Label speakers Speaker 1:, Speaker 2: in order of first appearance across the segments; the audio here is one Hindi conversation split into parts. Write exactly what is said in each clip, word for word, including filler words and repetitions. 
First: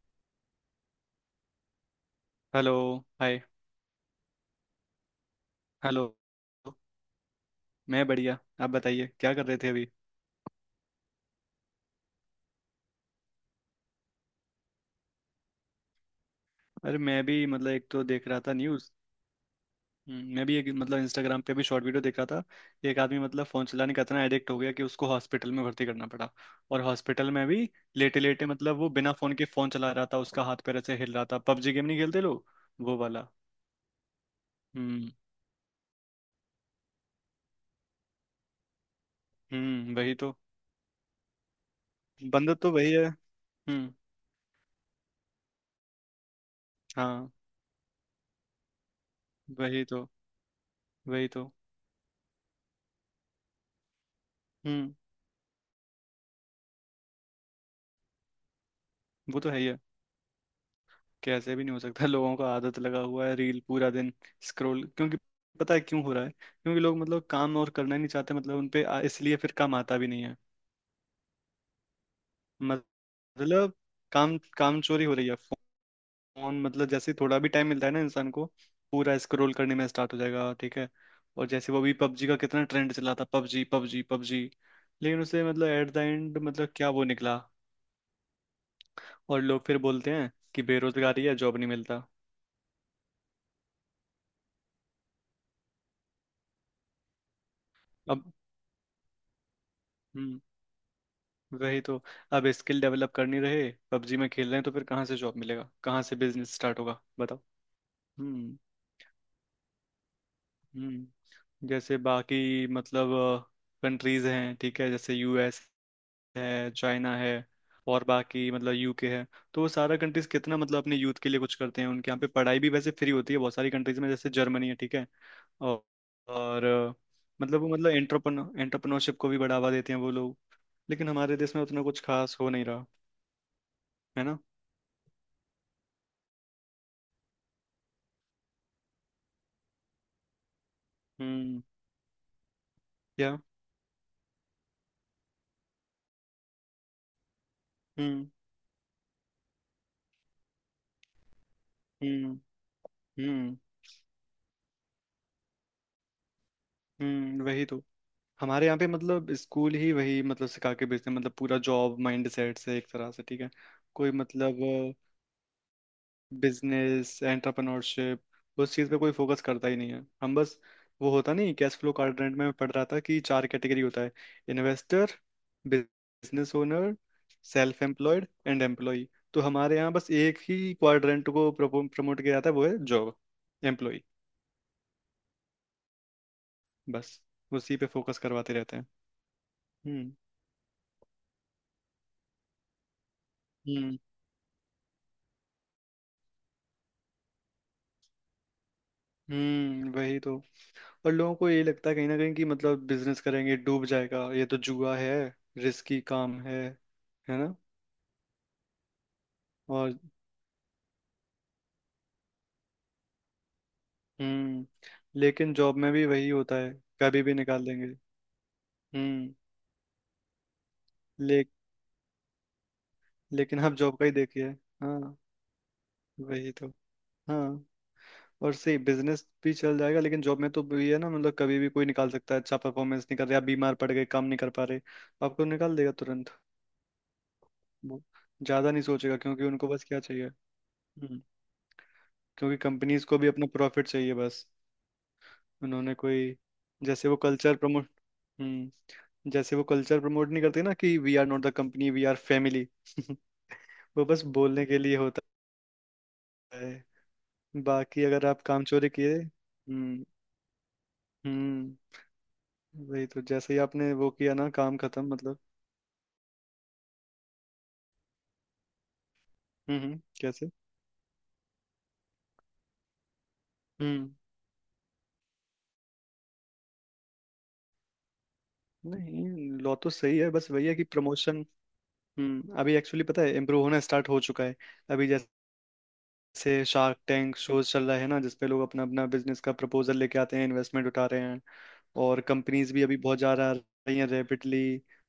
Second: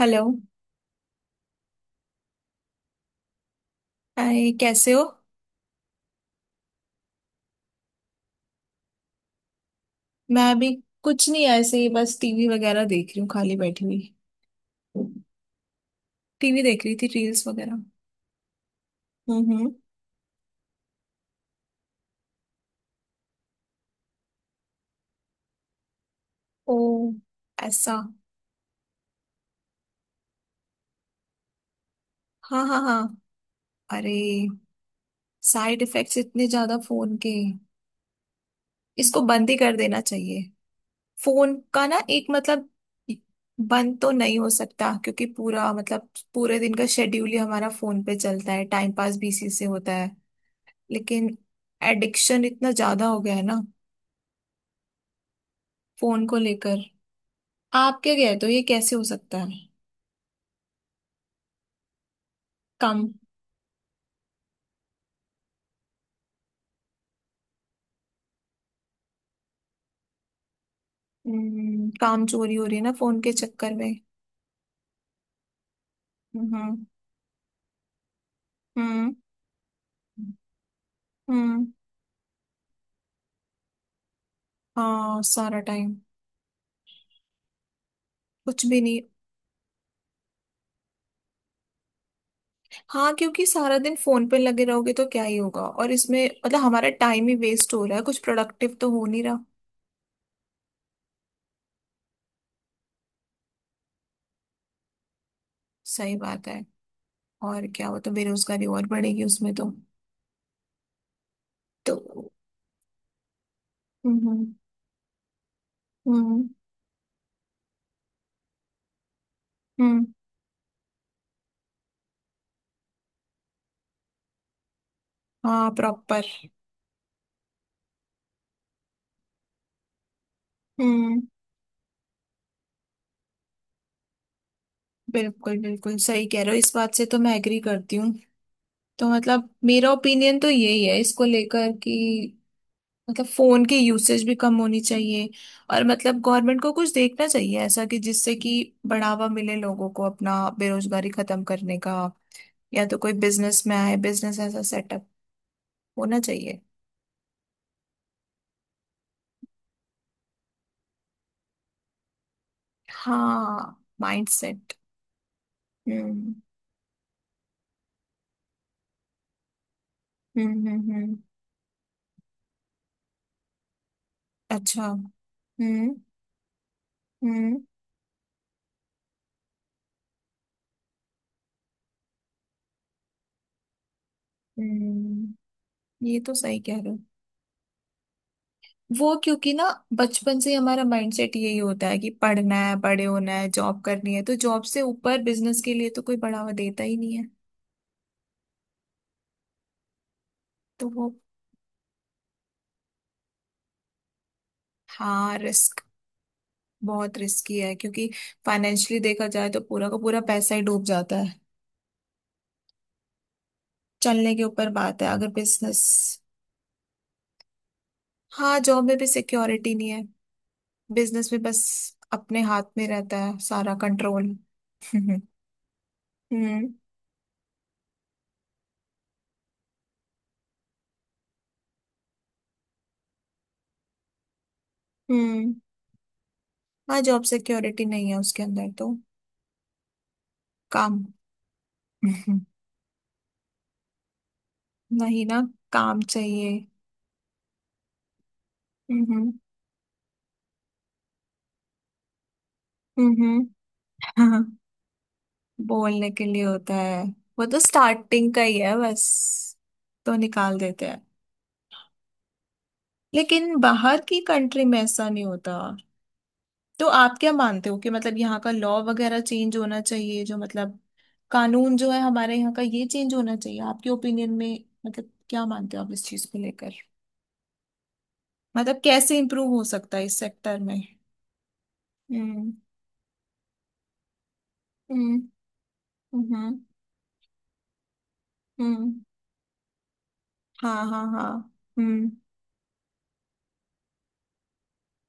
Speaker 1: हेलो।
Speaker 2: हेलो। हाय।
Speaker 1: हाय, कैसे हो?
Speaker 2: हेलो। मैं बढ़िया, आप बताइए क्या कर रहे थे अभी?
Speaker 1: मैं अभी कुछ नहीं, ऐसे ही बस टीवी वगैरह देख रही हूँ, खाली बैठी हुई। टीवी देख रही
Speaker 2: अरे
Speaker 1: थी,
Speaker 2: मैं भी
Speaker 1: रील्स
Speaker 2: मतलब
Speaker 1: वगैरह।
Speaker 2: एक तो देख रहा था न्यूज़।
Speaker 1: हम्म, हम्म।
Speaker 2: हम्म, मैं भी एक मतलब इंस्टाग्राम पे भी शॉर्ट वीडियो देख रहा था। एक आदमी मतलब फ़ोन चलाने का इतना एडिक्ट हो गया कि उसको हॉस्पिटल में भर्ती करना पड़ा।
Speaker 1: ओ,
Speaker 2: और हॉस्पिटल में भी
Speaker 1: ऐसा?
Speaker 2: लेटे लेटे मतलब वो बिना फ़ोन के फ़ोन चला रहा था, उसका हाथ पैर ऐसे हिल रहा था, पबजी गेम नहीं खेलते लोग?
Speaker 1: हाँ हाँ
Speaker 2: वो
Speaker 1: हाँ।
Speaker 2: वाला।
Speaker 1: अरे,
Speaker 2: हम्म।
Speaker 1: साइड इफेक्ट्स इतने ज्यादा फोन के। इसको बंद ही कर
Speaker 2: हम्म,
Speaker 1: देना
Speaker 2: वही तो।
Speaker 1: चाहिए। फोन का ना, एक
Speaker 2: बंदा
Speaker 1: मतलब
Speaker 2: तो वही है। हम्म।
Speaker 1: बंद तो नहीं हो सकता, क्योंकि पूरा मतलब पूरे दिन का शेड्यूल
Speaker 2: हाँ।
Speaker 1: ही हमारा फोन पे चलता है। टाइम पास भी इसी से
Speaker 2: वही
Speaker 1: होता
Speaker 2: तो।
Speaker 1: है।
Speaker 2: वही
Speaker 1: लेकिन
Speaker 2: तो।
Speaker 1: एडिक्शन इतना ज्यादा हो गया है ना,
Speaker 2: हम्म।
Speaker 1: फोन को लेकर। आप क्या कहते हो, ये कैसे हो सकता
Speaker 2: वो तो
Speaker 1: है?
Speaker 2: है ही है। कैसे भी नहीं हो सकता, लोगों का आदत लगा
Speaker 1: काम।
Speaker 2: हुआ है, रील पूरा दिन स्क्रॉल, क्योंकि पता है क्यों हो रहा है? क्योंकि लोग मतलब काम और करना ही नहीं चाहते, मतलब उन पे आ- इसलिए फिर काम आता भी नहीं है।
Speaker 1: हम्म, काम चोरी हो रही है ना, फोन के
Speaker 2: मतलब
Speaker 1: चक्कर में।
Speaker 2: काम, काम चोरी हो रही है। फोन
Speaker 1: हम्म
Speaker 2: मतलब जैसे ही थोड़ा भी टाइम मिलता है ना इंसान को,
Speaker 1: हम्म
Speaker 2: पूरा स्क्रॉल करने में स्टार्ट हो जाएगा, ठीक है। और
Speaker 1: हम्म।
Speaker 2: जैसे वो भी पबजी का कितना ट्रेंड चला था, पबजी पबजी पबजी।
Speaker 1: हाँ,
Speaker 2: लेकिन उसे
Speaker 1: सारा
Speaker 2: मतलब
Speaker 1: टाइम।
Speaker 2: एट द एंड मतलब क्या वो निकला?
Speaker 1: कुछ भी नहीं।
Speaker 2: और लोग फिर बोलते हैं कि बेरोजगारी है, जॉब नहीं मिलता।
Speaker 1: हाँ, क्योंकि सारा दिन फोन पे लगे रहोगे तो क्या ही होगा। और इसमें मतलब हमारा टाइम ही वेस्ट हो रहा है, कुछ
Speaker 2: अब
Speaker 1: प्रोडक्टिव तो हो नहीं रहा।
Speaker 2: हम्म। वही तो। अब स्किल डेवलप करनी रहे पबजी में खेल रहे हैं, तो फिर कहाँ से जॉब मिलेगा, कहाँ
Speaker 1: सही
Speaker 2: से
Speaker 1: बात
Speaker 2: बिजनेस
Speaker 1: है।
Speaker 2: स्टार्ट होगा, बताओ।
Speaker 1: और क्या, वो तो
Speaker 2: हम्म।
Speaker 1: बेरोजगारी और बढ़ेगी उसमें तो।
Speaker 2: हम्म,
Speaker 1: तो
Speaker 2: जैसे बाकी मतलब कंट्रीज
Speaker 1: हम्म
Speaker 2: हैं, ठीक है, जैसे यूएस
Speaker 1: हम्म
Speaker 2: है, चाइना है, और बाकी मतलब यूके है। तो वो सारा
Speaker 1: हम्म।
Speaker 2: कंट्रीज कितना मतलब अपने यूथ के लिए कुछ करते हैं, उनके यहाँ पे पढ़ाई भी वैसे फ्री होती है बहुत सारी कंट्रीज में, जैसे जर्मनी है, ठीक है।
Speaker 1: हाँ,
Speaker 2: और,
Speaker 1: प्रॉपर।
Speaker 2: और अ, मतलब वो मतलब एंटरप्रन एंटरप्रनरशिप को भी बढ़ावा देते हैं वो लोग। लेकिन
Speaker 1: हम्म।
Speaker 2: हमारे देश में उतना कुछ खास हो नहीं रहा, है ना।
Speaker 1: बिल्कुल बिल्कुल सही कह रहे हो, इस बात से तो मैं एग्री करती हूँ। तो मतलब मेरा ओपिनियन तो यही है इसको
Speaker 2: हम्म।
Speaker 1: लेकर, कि मतलब फोन की यूसेज भी कम होनी चाहिए। और मतलब गवर्नमेंट को कुछ देखना चाहिए ऐसा, कि
Speaker 2: हम्म।
Speaker 1: जिससे कि बढ़ावा मिले लोगों को अपना बेरोजगारी खत्म करने का।
Speaker 2: हम्म।
Speaker 1: या तो कोई
Speaker 2: हम्म।
Speaker 1: बिजनेस में आए, बिजनेस ऐसा सेटअप होना चाहिए।
Speaker 2: हम्म, वही तो। हमारे यहाँ पे मतलब स्कूल ही वही मतलब सिखा के भेजते हैं, मतलब पूरा जॉब माइंड सेट से एक तरह से, ठीक है।
Speaker 1: हाँ,
Speaker 2: कोई मतलब
Speaker 1: माइंडसेट। हम्म
Speaker 2: बिजनेस एंटरप्रेन्योरशिप, उस चीज़ पे कोई फोकस करता ही नहीं है। हम
Speaker 1: हम्म
Speaker 2: बस
Speaker 1: हम्म।
Speaker 2: वो
Speaker 1: हम्म,
Speaker 2: होता नहीं कैश फ्लो क्वाड्रेंट में मैं पढ़ रहा था कि चार कैटेगरी होता है।
Speaker 1: अच्छा।
Speaker 2: इन्वेस्टर,
Speaker 1: हम्म
Speaker 2: बिजनेस ओनर,
Speaker 1: हम्म
Speaker 2: सेल्फ एम्प्लॉयड एंड एम्प्लॉय। तो हमारे यहाँ बस एक ही क्वाड्रेंट को प्रमोट किया जाता है, वो है जॉब, एम्प्लॉय।
Speaker 1: हम्म। ये तो सही कह रहे हो।
Speaker 2: बस उसी पे फोकस करवाते रहते हैं।
Speaker 1: वो क्योंकि ना,
Speaker 2: हम्म।
Speaker 1: बचपन से ही हमारा माइंडसेट यही होता है कि पढ़ना है, बड़े होना है, जॉब
Speaker 2: हम्म।
Speaker 1: करनी है। तो जॉब से ऊपर बिजनेस के लिए तो कोई बढ़ावा देता ही नहीं है।
Speaker 2: हम्म, वही तो।
Speaker 1: तो वो
Speaker 2: और लोगों को ये लगता है कहीं ना कहीं कि मतलब बिजनेस करेंगे डूब जाएगा, ये तो जुआ है,
Speaker 1: हाँ, रिस्क।
Speaker 2: रिस्की काम है
Speaker 1: बहुत
Speaker 2: है ना।
Speaker 1: रिस्की है, क्योंकि फाइनेंशियली देखा जाए तो पूरा
Speaker 2: और
Speaker 1: का पूरा पैसा ही डूब जाता है। चलने के
Speaker 2: हम्म,
Speaker 1: ऊपर बात है अगर
Speaker 2: लेकिन जॉब
Speaker 1: बिजनेस।
Speaker 2: में भी वही होता है, कभी भी निकाल देंगे।
Speaker 1: हाँ, जॉब में भी
Speaker 2: हम्म।
Speaker 1: सिक्योरिटी नहीं है। बिजनेस में
Speaker 2: ले,
Speaker 1: बस अपने हाथ में रहता है
Speaker 2: लेकिन आप
Speaker 1: सारा
Speaker 2: जॉब का ही
Speaker 1: कंट्रोल।
Speaker 2: देखिए। हाँ। वही तो।
Speaker 1: हम्म
Speaker 2: हाँ। और सही बिजनेस भी चल जाएगा, लेकिन जॉब में तो ये है ना, मतलब कभी भी कोई निकाल सकता है। अच्छा परफॉर्मेंस नहीं कर रहे, आप बीमार पड़ गए, काम नहीं कर पा रहे, आपको
Speaker 1: हम्म।
Speaker 2: निकाल देगा तुरंत।
Speaker 1: हाँ, जॉब सिक्योरिटी
Speaker 2: वो
Speaker 1: नहीं है उसके अंदर
Speaker 2: ज्यादा नहीं
Speaker 1: तो।
Speaker 2: सोचेगा क्योंकि उनको बस क्या चाहिए।
Speaker 1: काम।
Speaker 2: हम्म। क्योंकि कंपनीज को भी अपना प्रॉफिट चाहिए बस।
Speaker 1: नहीं ना,
Speaker 2: उन्होंने
Speaker 1: काम
Speaker 2: कोई
Speaker 1: चाहिए।
Speaker 2: जैसे वो कल्चर प्रमोट, हम्म
Speaker 1: हम्म
Speaker 2: जैसे वो कल्चर प्रमोट नहीं करते ना कि we are not the company we are family.
Speaker 1: हम्म।
Speaker 2: वो बस
Speaker 1: हाँ।
Speaker 2: बोलने के लिए होता
Speaker 1: बोलने के लिए होता है।
Speaker 2: है।
Speaker 1: वो तो
Speaker 2: बाकी अगर
Speaker 1: स्टार्टिंग
Speaker 2: आप
Speaker 1: का ही
Speaker 2: काम
Speaker 1: है
Speaker 2: चोरी किए,
Speaker 1: बस।
Speaker 2: हम्म,
Speaker 1: तो निकाल देते हैं।
Speaker 2: हम्म वही तो, जैसे
Speaker 1: लेकिन
Speaker 2: ही आपने
Speaker 1: बाहर
Speaker 2: वो
Speaker 1: की
Speaker 2: किया ना
Speaker 1: कंट्री
Speaker 2: काम
Speaker 1: में
Speaker 2: खत्म
Speaker 1: ऐसा नहीं
Speaker 2: मतलब।
Speaker 1: होता। तो आप क्या मानते हो कि मतलब यहाँ का लॉ वगैरह चेंज होना
Speaker 2: हम्म। हम्म,
Speaker 1: चाहिए, जो
Speaker 2: कैसे?
Speaker 1: मतलब कानून जो है हमारे यहाँ का, ये चेंज होना चाहिए आपके
Speaker 2: हम्म,
Speaker 1: ओपिनियन में? मतलब क्या मानते हो आप इस चीज को लेकर, मतलब कैसे इम्प्रूव
Speaker 2: नहीं
Speaker 1: हो
Speaker 2: लॉ तो
Speaker 1: सकता है इस
Speaker 2: सही है, बस
Speaker 1: सेक्टर
Speaker 2: वही है
Speaker 1: में?
Speaker 2: कि प्रमोशन।
Speaker 1: हम्म
Speaker 2: हम्म, अभी एक्चुअली पता है इम्प्रूव होना स्टार्ट हो चुका है। अभी
Speaker 1: हम्म
Speaker 2: जैसे
Speaker 1: हम्म
Speaker 2: से शार्क टैंक शोज चल रहा है ना, जिसपे लोग अपना
Speaker 1: हम्म।
Speaker 2: अपना बिजनेस का प्रपोजल लेके आते हैं,
Speaker 1: हाँ
Speaker 2: इन्वेस्टमेंट
Speaker 1: हाँ
Speaker 2: उठा रहे
Speaker 1: हाँ।
Speaker 2: हैं।
Speaker 1: हम्म
Speaker 2: और कंपनीज भी अभी बहुत ज़्यादा आ रही हैं रैपिडली,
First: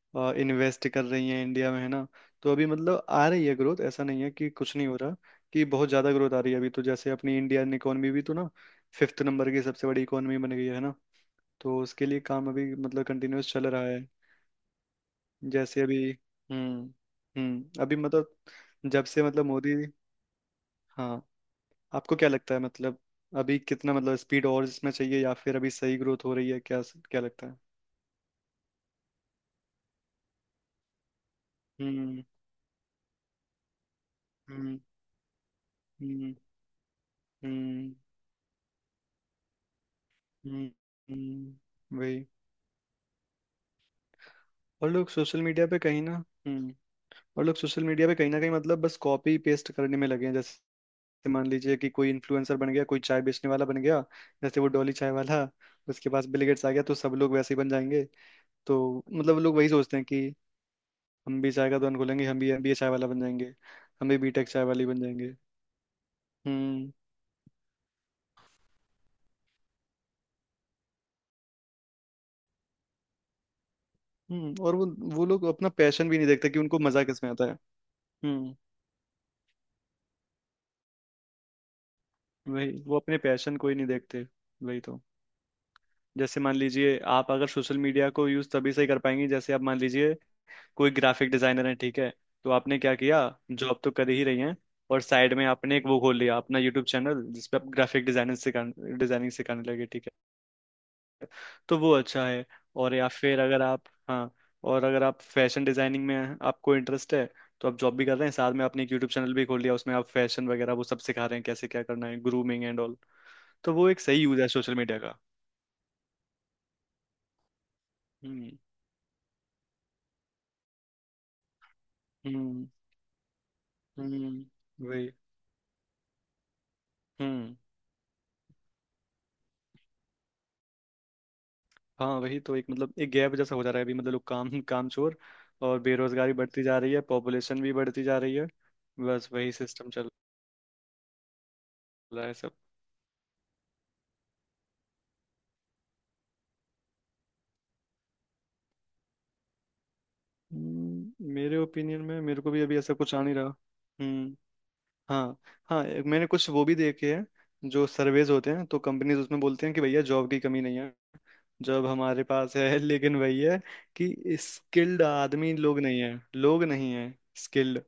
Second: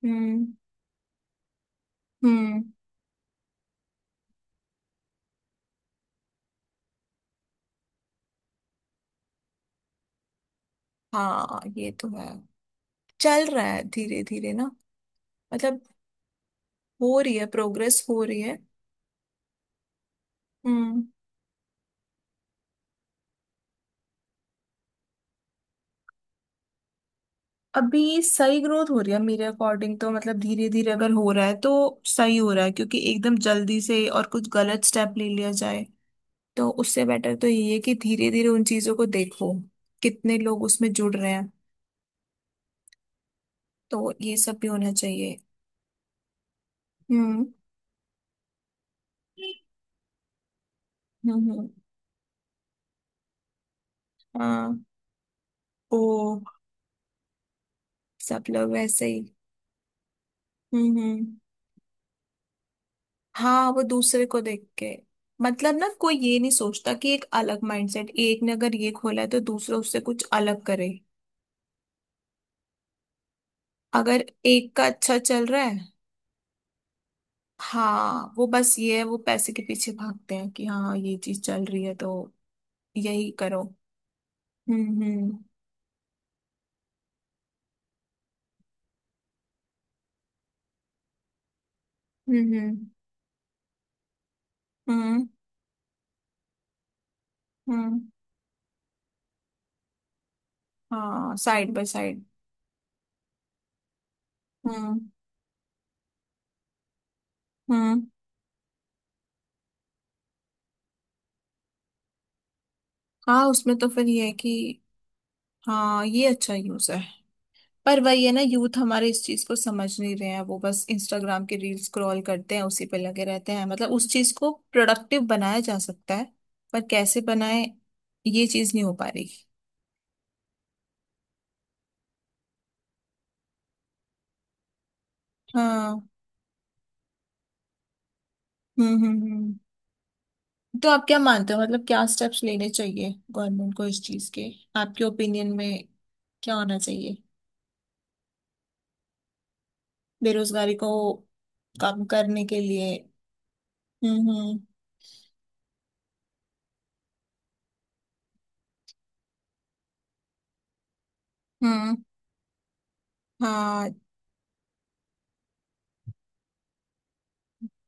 Speaker 1: हम्म
Speaker 2: इन्वेस्ट कर रही हैं इंडिया में, है ना। तो
Speaker 1: हम्म।
Speaker 2: अभी मतलब आ रही है ग्रोथ, ऐसा नहीं है कि कुछ नहीं हो रहा, कि बहुत ज़्यादा ग्रोथ आ रही है अभी। तो जैसे अपनी इंडियन इकोनॉमी भी तो ना फिफ्थ नंबर की सबसे बड़ी इकोनॉमी बन गई है ना।
Speaker 1: हाँ,
Speaker 2: तो
Speaker 1: ये
Speaker 2: उसके
Speaker 1: तो
Speaker 2: लिए
Speaker 1: है।
Speaker 2: काम अभी मतलब
Speaker 1: चल
Speaker 2: कंटिन्यूस
Speaker 1: रहा
Speaker 2: चल रहा
Speaker 1: है
Speaker 2: है।
Speaker 1: धीरे धीरे ना।
Speaker 2: जैसे
Speaker 1: मतलब
Speaker 2: अभी हम्म।
Speaker 1: हो रही है,
Speaker 2: हम्म, अभी
Speaker 1: प्रोग्रेस हो
Speaker 2: मतलब
Speaker 1: रही है।
Speaker 2: जब से मतलब मोदी।
Speaker 1: हम्म।
Speaker 2: हाँ, आपको क्या लगता है मतलब अभी कितना मतलब स्पीड और इसमें चाहिए, या फिर अभी सही ग्रोथ हो रही है क्या, क्या लगता है?
Speaker 1: अभी सही ग्रोथ हो रही है मेरे अकॉर्डिंग तो। मतलब धीरे धीरे अगर हो रहा है तो
Speaker 2: हम्म।
Speaker 1: सही हो रहा है, क्योंकि एकदम जल्दी से और कुछ
Speaker 2: हम्म।
Speaker 1: गलत स्टेप ले लिया जाए,
Speaker 2: हम्म।
Speaker 1: तो उससे बेटर तो ये है
Speaker 2: हम्म।
Speaker 1: कि धीरे धीरे उन चीजों को देखो कितने लोग
Speaker 2: हम्म।
Speaker 1: उसमें जुड़ रहे हैं।
Speaker 2: हम्म, वही।
Speaker 1: तो ये सब भी
Speaker 2: और
Speaker 1: होना
Speaker 2: लोग
Speaker 1: चाहिए।
Speaker 2: सोशल मीडिया पे कहीं ना, हम्म, और
Speaker 1: हम्म
Speaker 2: लोग सोशल मीडिया पे कहीं ना कहीं मतलब बस कॉपी पेस्ट करने में लगे हैं, जैसे मान
Speaker 1: हम्म हम्म,
Speaker 2: लीजिए कि कोई इन्फ्लुएंसर बन गया, कोई चाय बेचने वाला बन गया, जैसे वो
Speaker 1: हाँ।
Speaker 2: डॉली चाय वाला,
Speaker 1: ओ,
Speaker 2: उसके पास बिल गेट्स आ गया, तो सब लोग वैसे ही बन जाएंगे।
Speaker 1: सब लोग
Speaker 2: तो
Speaker 1: वैसे ही।
Speaker 2: मतलब लोग वही सोचते हैं कि
Speaker 1: हम्म हम्म।
Speaker 2: हम भी चाय का दुकान खोलेंगे, हम भी हम भी ये चाय वाला बन जाएंगे,
Speaker 1: हाँ, वो
Speaker 2: हम भी
Speaker 1: दूसरे को
Speaker 2: बीटेक
Speaker 1: देख
Speaker 2: चाय वाली
Speaker 1: के।
Speaker 2: बन जाएंगे।
Speaker 1: मतलब ना कोई ये नहीं
Speaker 2: हम्म।
Speaker 1: सोचता कि एक अलग माइंडसेट, एक ने अगर ये खोला है तो दूसरा उससे कुछ अलग करे, अगर
Speaker 2: हम्म,
Speaker 1: एक
Speaker 2: और
Speaker 1: का
Speaker 2: वो
Speaker 1: अच्छा
Speaker 2: वो लोग
Speaker 1: चल रहा
Speaker 2: अपना
Speaker 1: है।
Speaker 2: पैशन भी नहीं देखते कि उनको मजा किस में आता है।
Speaker 1: हाँ, वो
Speaker 2: हम्म
Speaker 1: बस ये है वो पैसे के पीछे भागते हैं कि हाँ, ये चीज चल रही है तो
Speaker 2: वही, वो अपने
Speaker 1: यही
Speaker 2: पैशन
Speaker 1: करो।
Speaker 2: को ही नहीं देखते। वही
Speaker 1: हम्म
Speaker 2: तो,
Speaker 1: हम्म
Speaker 2: जैसे मान लीजिए आप अगर सोशल मीडिया को यूज तभी से कर पाएंगे जैसे आप मान लीजिए कोई ग्राफिक डिजाइनर है, ठीक है। तो
Speaker 1: हम्म
Speaker 2: आपने क्या किया, जॉब तो कर ही रही हैं, और
Speaker 1: हम्म
Speaker 2: साइड में आपने एक वो खोल लिया अपना यूट्यूब चैनल जिसपे आप
Speaker 1: हम्म।
Speaker 2: ग्राफिक डिजाइनिंग सिखा डिजाइनिंग सिखाने लगे, ठीक है।
Speaker 1: हाँ, साइड
Speaker 2: तो
Speaker 1: बाय
Speaker 2: वो
Speaker 1: साइड।
Speaker 2: अच्छा है। और या फिर अगर आप, हाँ, और
Speaker 1: हम्म
Speaker 2: अगर आप फैशन डिजाइनिंग में आपको इंटरेस्ट है, तो आप जॉब
Speaker 1: हम्म।
Speaker 2: भी कर रहे हैं, साथ में आपने एक यूट्यूब चैनल भी खोल लिया, उसमें आप फैशन वगैरह वो सब सिखा रहे हैं कैसे क्या करना है, ग्रूमिंग एंड ऑल।
Speaker 1: हाँ,
Speaker 2: तो
Speaker 1: उसमें तो
Speaker 2: वो एक
Speaker 1: फिर
Speaker 2: सही
Speaker 1: ये है
Speaker 2: यूज है
Speaker 1: कि
Speaker 2: सोशल मीडिया का।
Speaker 1: हाँ, ये अच्छा यूज है। पर वही है ना,
Speaker 2: हम्म।
Speaker 1: यूथ हमारे इस चीज को समझ नहीं रहे हैं। वो बस इंस्टाग्राम के रील स्क्रॉल करते हैं,
Speaker 2: हम्म।
Speaker 1: उसी पे लगे रहते हैं। मतलब उस चीज को
Speaker 2: हम्म, वही।
Speaker 1: प्रोडक्टिव बनाया जा सकता है, पर कैसे
Speaker 2: हम्म।
Speaker 1: बनाए, ये चीज नहीं हो पा रही।
Speaker 2: हाँ वही तो, एक मतलब एक गैप जैसा हो जा रहा है अभी मतलब लोग काम काम चोर, और
Speaker 1: हाँ।
Speaker 2: बेरोजगारी बढ़ती जा रही है, पॉपुलेशन भी बढ़ती जा रही है।
Speaker 1: हम्म हम्म
Speaker 2: बस वही
Speaker 1: हम्म।
Speaker 2: सिस्टम चल
Speaker 1: तो आप क्या मानते हो, मतलब क्या
Speaker 2: रहा है
Speaker 1: स्टेप्स
Speaker 2: सब।
Speaker 1: लेने चाहिए गवर्नमेंट को इस चीज के आपके ओपिनियन में, क्या होना चाहिए बेरोजगारी को
Speaker 2: हम्म, मेरे ओपिनियन
Speaker 1: कम
Speaker 2: में मेरे
Speaker 1: करने
Speaker 2: को
Speaker 1: के
Speaker 2: भी अभी ऐसा
Speaker 1: लिए?
Speaker 2: कुछ आ नहीं रहा।
Speaker 1: हम्म
Speaker 2: हम्म।
Speaker 1: हम्म
Speaker 2: हाँ। हाँ एक मैंने कुछ वो भी देखे हैं जो सर्वेज होते हैं, तो कंपनीज उसमें बोलते हैं कि भैया जॉब की कमी नहीं है, जॉब
Speaker 1: हम्म।
Speaker 2: हमारे पास है। लेकिन वही है
Speaker 1: हाँ,
Speaker 2: कि स्किल्ड आदमी लोग नहीं है, लोग नहीं है स्किल्ड,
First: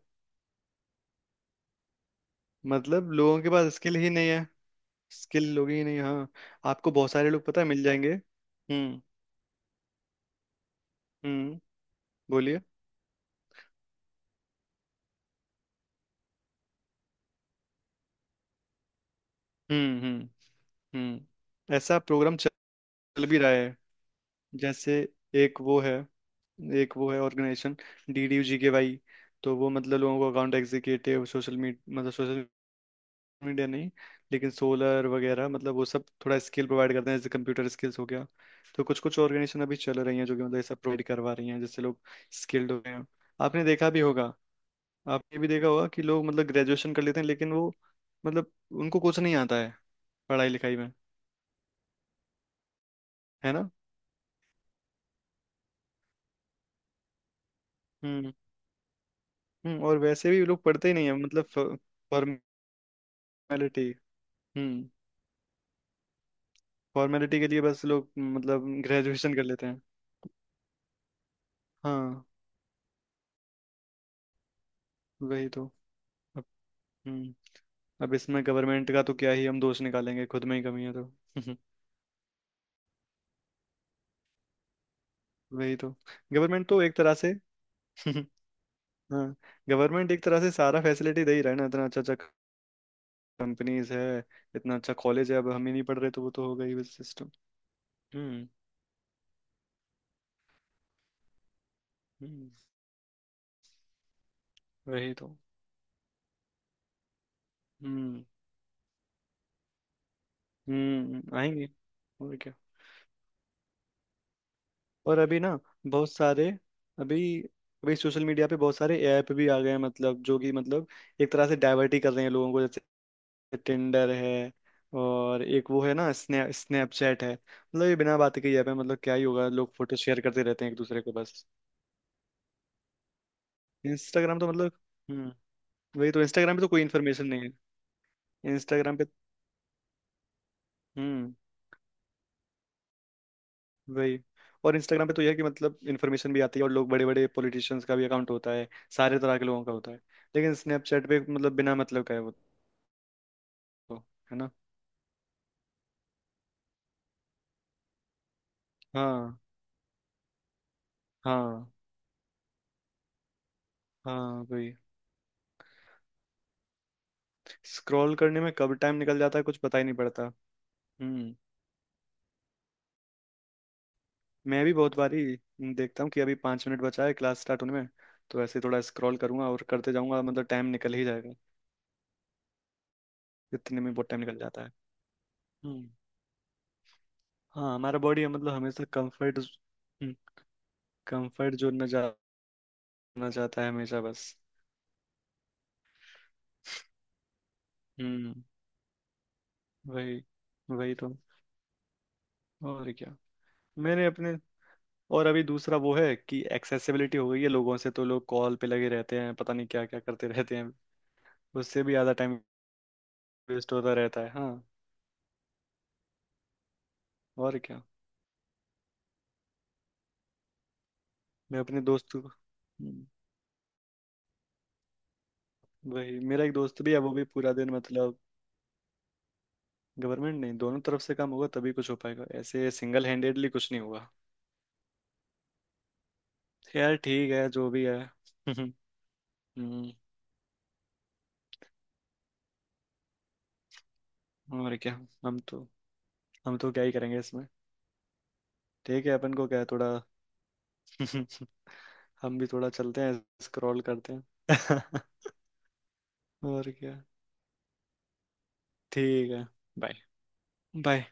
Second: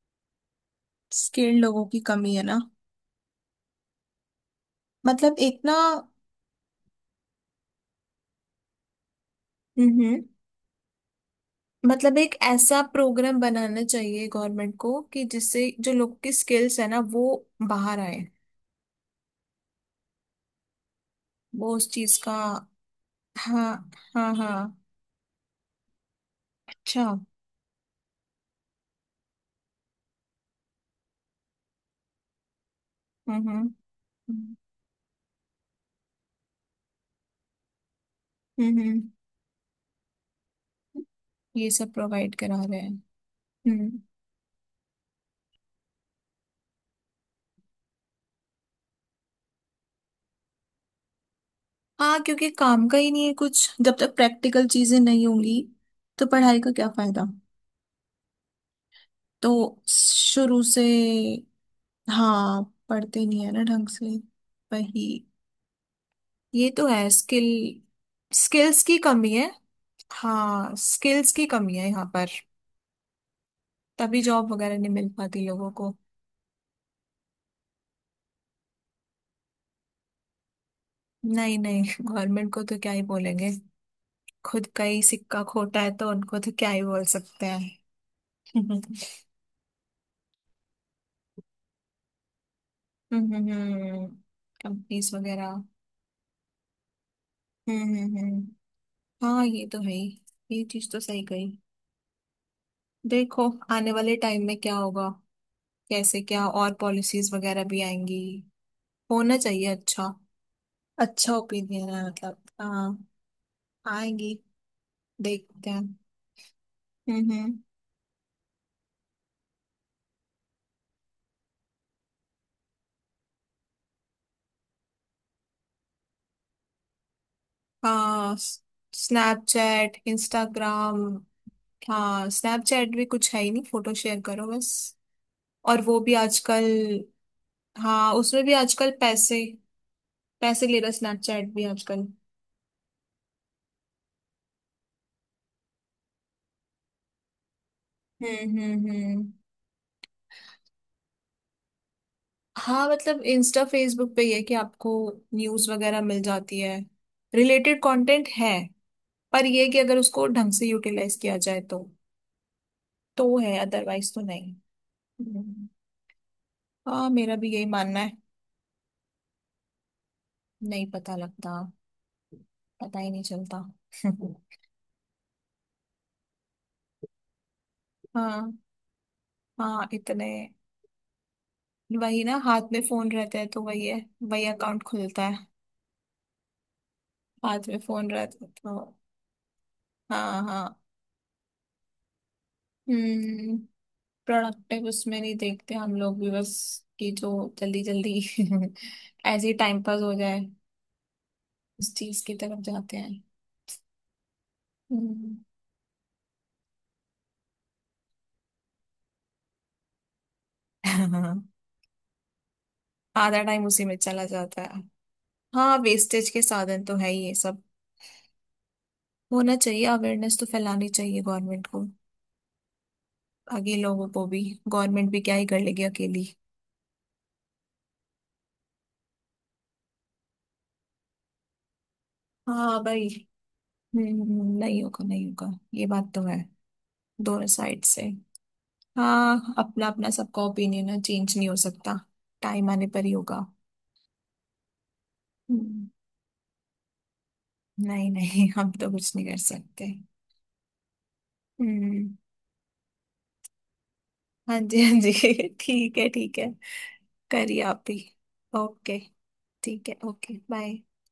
Speaker 1: स्किल्ड लोगों की कमी है ना।
Speaker 2: मतलब लोगों के पास स्किल ही नहीं है,
Speaker 1: मतलब
Speaker 2: स्किल
Speaker 1: एक
Speaker 2: लोग
Speaker 1: ना।
Speaker 2: ही नहीं, हाँ। आपको बहुत सारे लोग पता है मिल जाएंगे। हम्म।
Speaker 1: हम्म हम्म।
Speaker 2: हम्म,
Speaker 1: मतलब एक
Speaker 2: बोलिए।
Speaker 1: ऐसा प्रोग्राम बनाना चाहिए गवर्नमेंट को कि जिससे जो लोग की स्किल्स है ना, वो बाहर आए।
Speaker 2: हम्म। हम्म। हम्म,
Speaker 1: वो उस
Speaker 2: ऐसा
Speaker 1: चीज
Speaker 2: प्रोग्राम
Speaker 1: का
Speaker 2: चल भी रहा है,
Speaker 1: हाँ हाँ हाँ।
Speaker 2: जैसे एक वो है, एक
Speaker 1: अच्छा।
Speaker 2: वो है ऑर्गेनाइजेशन डीडीयू जीके भाई। तो वो मतलब लोगों को अकाउंट एग्जीक्यूटिव सोशल मीडिया, मतलब सोशल
Speaker 1: हम्म
Speaker 2: मीडिया
Speaker 1: हम्म
Speaker 2: नहीं, लेकिन सोलर वगैरह मतलब वो सब थोड़ा स्किल प्रोवाइड करते हैं, जैसे कंप्यूटर स्किल्स हो गया।
Speaker 1: हम्म हम्म,
Speaker 2: तो कुछ
Speaker 1: हम्म।
Speaker 2: कुछ ऑर्गेनाइजेशन अभी चल रही हैं जो कि मतलब ये सब प्रोवाइड करवा रही हैं,
Speaker 1: ये
Speaker 2: जिससे
Speaker 1: सब
Speaker 2: लोग
Speaker 1: प्रोवाइड करा
Speaker 2: स्किल्ड
Speaker 1: रहे
Speaker 2: हो
Speaker 1: हैं।
Speaker 2: गए हैं। आपने देखा भी
Speaker 1: हम्म।
Speaker 2: होगा, आपने भी देखा होगा कि लोग मतलब ग्रेजुएशन कर लेते हैं लेकिन वो मतलब उनको कुछ नहीं आता है पढ़ाई लिखाई में,
Speaker 1: हाँ, क्योंकि काम का ही नहीं है
Speaker 2: है ना।
Speaker 1: कुछ। जब तक प्रैक्टिकल चीजें नहीं होंगी, तो पढ़ाई का क्या फायदा।
Speaker 2: हम्म।
Speaker 1: तो
Speaker 2: हम्म और वैसे भी
Speaker 1: शुरू
Speaker 2: लोग
Speaker 1: से
Speaker 2: पढ़ते ही नहीं है मतलब
Speaker 1: हाँ, पढ़ते नहीं है ना ढंग
Speaker 2: फॉर्मेलिटी,
Speaker 1: से।
Speaker 2: हम्म,
Speaker 1: वही, ये तो है।
Speaker 2: फॉर्मेलिटी
Speaker 1: स्किल,
Speaker 2: के लिए बस लोग मतलब
Speaker 1: स्किल्स की कमी
Speaker 2: ग्रेजुएशन कर
Speaker 1: है।
Speaker 2: लेते हैं।
Speaker 1: हाँ, स्किल्स की कमी है यहाँ
Speaker 2: हाँ।
Speaker 1: पर, तभी जॉब वगैरह नहीं मिल पाती
Speaker 2: वही तो।
Speaker 1: लोगों को।
Speaker 2: अब हम्म, अब इसमें गवर्नमेंट का तो क्या ही हम दोष निकालेंगे, खुद में ही कमी है तो।
Speaker 1: नहीं नहीं, गवर्नमेंट को तो क्या ही बोलेंगे। खुद का ही सिक्का
Speaker 2: वही
Speaker 1: खोटा
Speaker 2: तो,
Speaker 1: है तो उनको तो
Speaker 2: गवर्नमेंट
Speaker 1: क्या ही
Speaker 2: तो एक
Speaker 1: बोल
Speaker 2: तरह से
Speaker 1: सकते हैं।
Speaker 2: हाँ, गवर्नमेंट एक तरह से सारा फैसिलिटी दे ही रहा है ना, इतना अच्छा अच्छा कंपनीज है,
Speaker 1: हम्म।
Speaker 2: इतना अच्छा
Speaker 1: कंपनीज
Speaker 2: कॉलेज है, अब
Speaker 1: वगैरह।
Speaker 2: हम ही नहीं पढ़ रहे तो वो तो हो गई बस सिस्टम।
Speaker 1: हम्म हम्म हम्म।
Speaker 2: हम्म।
Speaker 1: हाँ, ये तो है ही। ये चीज तो सही कही।
Speaker 2: हम्म,
Speaker 1: देखो आने वाले टाइम में क्या होगा,
Speaker 2: वही तो।
Speaker 1: कैसे क्या, और पॉलिसीज वगैरह भी आएंगी।
Speaker 2: हम्म।
Speaker 1: होना चाहिए अच्छा। अच्छा
Speaker 2: हम्म, आएंगे।
Speaker 1: ओपिनियन है
Speaker 2: और
Speaker 1: मतलब,
Speaker 2: क्या।
Speaker 1: हाँ। आएंगी।
Speaker 2: और अभी ना
Speaker 1: देखते हैं।
Speaker 2: बहुत सारे अभी,
Speaker 1: हम्म हम्म।
Speaker 2: अभी सोशल मीडिया पे बहुत सारे ऐप भी आ गए हैं, मतलब जो कि मतलब एक तरह से डाइवर्ट ही कर रहे हैं लोगों को, जैसे टिंडर है, और एक वो है ना स्नैप स्नैपचैट है, मतलब ये बिना
Speaker 1: हाँ,
Speaker 2: बात के ऐप है, मतलब क्या ही होगा, लोग फोटो
Speaker 1: स्नैपचैट,
Speaker 2: शेयर करते रहते हैं एक दूसरे
Speaker 1: इंस्टाग्राम।
Speaker 2: को बस।
Speaker 1: हाँ, स्नैपचैट भी कुछ है ही नहीं, फोटो शेयर
Speaker 2: इंस्टाग्राम
Speaker 1: करो
Speaker 2: तो
Speaker 1: बस।
Speaker 2: मतलब, हम्म
Speaker 1: और वो
Speaker 2: वही
Speaker 1: भी
Speaker 2: तो, इंस्टाग्राम पे
Speaker 1: आजकल
Speaker 2: तो कोई इन्फॉर्मेशन नहीं है
Speaker 1: हाँ, उसमें भी आजकल
Speaker 2: इंस्टाग्राम पे।
Speaker 1: पैसे, पैसे ले रहा
Speaker 2: हम्म
Speaker 1: स्नैपचैट भी आजकल।
Speaker 2: वही, और इंस्टाग्राम पे तो यह है कि मतलब इन्फॉर्मेशन भी आती है और लोग बड़े बड़े पॉलिटिशियंस का भी अकाउंट
Speaker 1: हम्म
Speaker 2: होता है,
Speaker 1: हम्म
Speaker 2: सारे
Speaker 1: हम्म।
Speaker 2: तरह के लोगों का होता है। लेकिन स्नैपचैट पे मतलब बिना मतलब का है वो।
Speaker 1: हाँ, मतलब इंस्टा,
Speaker 2: हो,
Speaker 1: फेसबुक पे ये
Speaker 2: है
Speaker 1: है
Speaker 2: ना।
Speaker 1: कि आपको न्यूज वगैरह मिल जाती है, रिलेटेड कंटेंट है।
Speaker 2: हाँ।
Speaker 1: पर ये है कि अगर उसको ढंग से यूटिलाइज किया जाए
Speaker 2: हाँ।
Speaker 1: तो तो है, अदरवाइज तो
Speaker 2: हाँ
Speaker 1: नहीं।
Speaker 2: वही।
Speaker 1: हम्म। हाँ, मेरा भी यही मानना है।
Speaker 2: स्क्रॉल करने में कब टाइम निकल जाता है कुछ पता ही नहीं पड़ता।
Speaker 1: नहीं पता
Speaker 2: हम्म।
Speaker 1: लगता, पता ही नहीं चलता।
Speaker 2: मैं भी बहुत बारी देखता हूँ कि अभी पाँच मिनट बचा है क्लास स्टार्ट होने में, तो ऐसे
Speaker 1: हाँ
Speaker 2: ही थोड़ा स्क्रॉल करूंगा और
Speaker 1: हाँ,
Speaker 2: करते जाऊंगा,
Speaker 1: इतने।
Speaker 2: मतलब टाइम निकल ही जाएगा।
Speaker 1: वही ना, हाथ में फोन रहता है तो
Speaker 2: इतने
Speaker 1: वही
Speaker 2: में
Speaker 1: है,
Speaker 2: बहुत टाइम निकल
Speaker 1: वही
Speaker 2: जाता है।
Speaker 1: अकाउंट खुलता है।
Speaker 2: हम्म।
Speaker 1: हाथ
Speaker 2: हाँ
Speaker 1: में
Speaker 2: हमारा
Speaker 1: फोन
Speaker 2: बॉडी
Speaker 1: रहता है
Speaker 2: मतलब
Speaker 1: तो
Speaker 2: हमेशा कंफर्ट
Speaker 1: हाँ हाँ।
Speaker 2: कंफर्ट जोन में जाना
Speaker 1: हम्म।
Speaker 2: चाहता है हमेशा बस।
Speaker 1: प्रोडक्टिव उसमें नहीं देखते हम लोग भी, बस कि जो जल्दी जल्दी
Speaker 2: हम्म,
Speaker 1: ऐसे ही टाइम पास हो
Speaker 2: वही।
Speaker 1: जाए,
Speaker 2: वही तो।
Speaker 1: उस चीज की तरफ
Speaker 2: और
Speaker 1: जाते
Speaker 2: क्या।
Speaker 1: हैं।
Speaker 2: मैंने अपने, और
Speaker 1: हम्म।
Speaker 2: अभी दूसरा वो है कि एक्सेसिबिलिटी हो गई है लोगों से, तो लोग कॉल पे लगे रहते हैं, पता नहीं क्या क्या करते रहते हैं, उससे भी ज़्यादा टाइम
Speaker 1: आधा टाइम
Speaker 2: वेस्ट
Speaker 1: उसी
Speaker 2: होता
Speaker 1: में
Speaker 2: रहता
Speaker 1: चला
Speaker 2: है, हाँ।
Speaker 1: जाता है। हाँ, वेस्टेज के साधन तो है ही ये
Speaker 2: और
Speaker 1: सब।
Speaker 2: क्या।
Speaker 1: होना चाहिए, अवेयरनेस तो फैलानी चाहिए
Speaker 2: मैं
Speaker 1: गवर्नमेंट
Speaker 2: अपने
Speaker 1: को,
Speaker 2: दोस्त को हम्म,
Speaker 1: बाकी लोगों को भी। गवर्नमेंट भी क्या ही कर लेगी
Speaker 2: वही
Speaker 1: अकेली।
Speaker 2: मेरा एक दोस्त भी है वो भी पूरा दिन मतलब, गवर्नमेंट नहीं दोनों तरफ से काम होगा तभी कुछ हो पाएगा, ऐसे
Speaker 1: हाँ
Speaker 2: सिंगल
Speaker 1: भाई।
Speaker 2: हैंडेडली कुछ नहीं होगा।
Speaker 1: हम्म हम्म, नहीं होगा, नहीं होगा, ये बात तो है।
Speaker 2: तो यार ठीक
Speaker 1: दोनों
Speaker 2: है जो भी
Speaker 1: साइड
Speaker 2: है।
Speaker 1: से। हाँ, अपना
Speaker 2: हम्म।
Speaker 1: अपना सबका ओपिनियन है, चेंज नहीं हो सकता। टाइम आने पर ही होगा।
Speaker 2: और क्या। हम तो,
Speaker 1: हम्म,
Speaker 2: हम तो क्या ही करेंगे इसमें।
Speaker 1: नहीं नहीं, हम तो
Speaker 2: ठीक है
Speaker 1: कुछ नहीं
Speaker 2: अपन
Speaker 1: कर
Speaker 2: को क्या है थोड़ा।
Speaker 1: सकते। हम्म।
Speaker 2: हम भी थोड़ा चलते हैं स्क्रॉल करते हैं।
Speaker 1: हाँ जी हाँ जी। ठीक है ठीक है।
Speaker 2: और क्या।
Speaker 1: करिए आप भी। ओके।
Speaker 2: ठीक है।
Speaker 1: ठीक है,
Speaker 2: बाय।
Speaker 1: Okay, bye.
Speaker 2: बाय।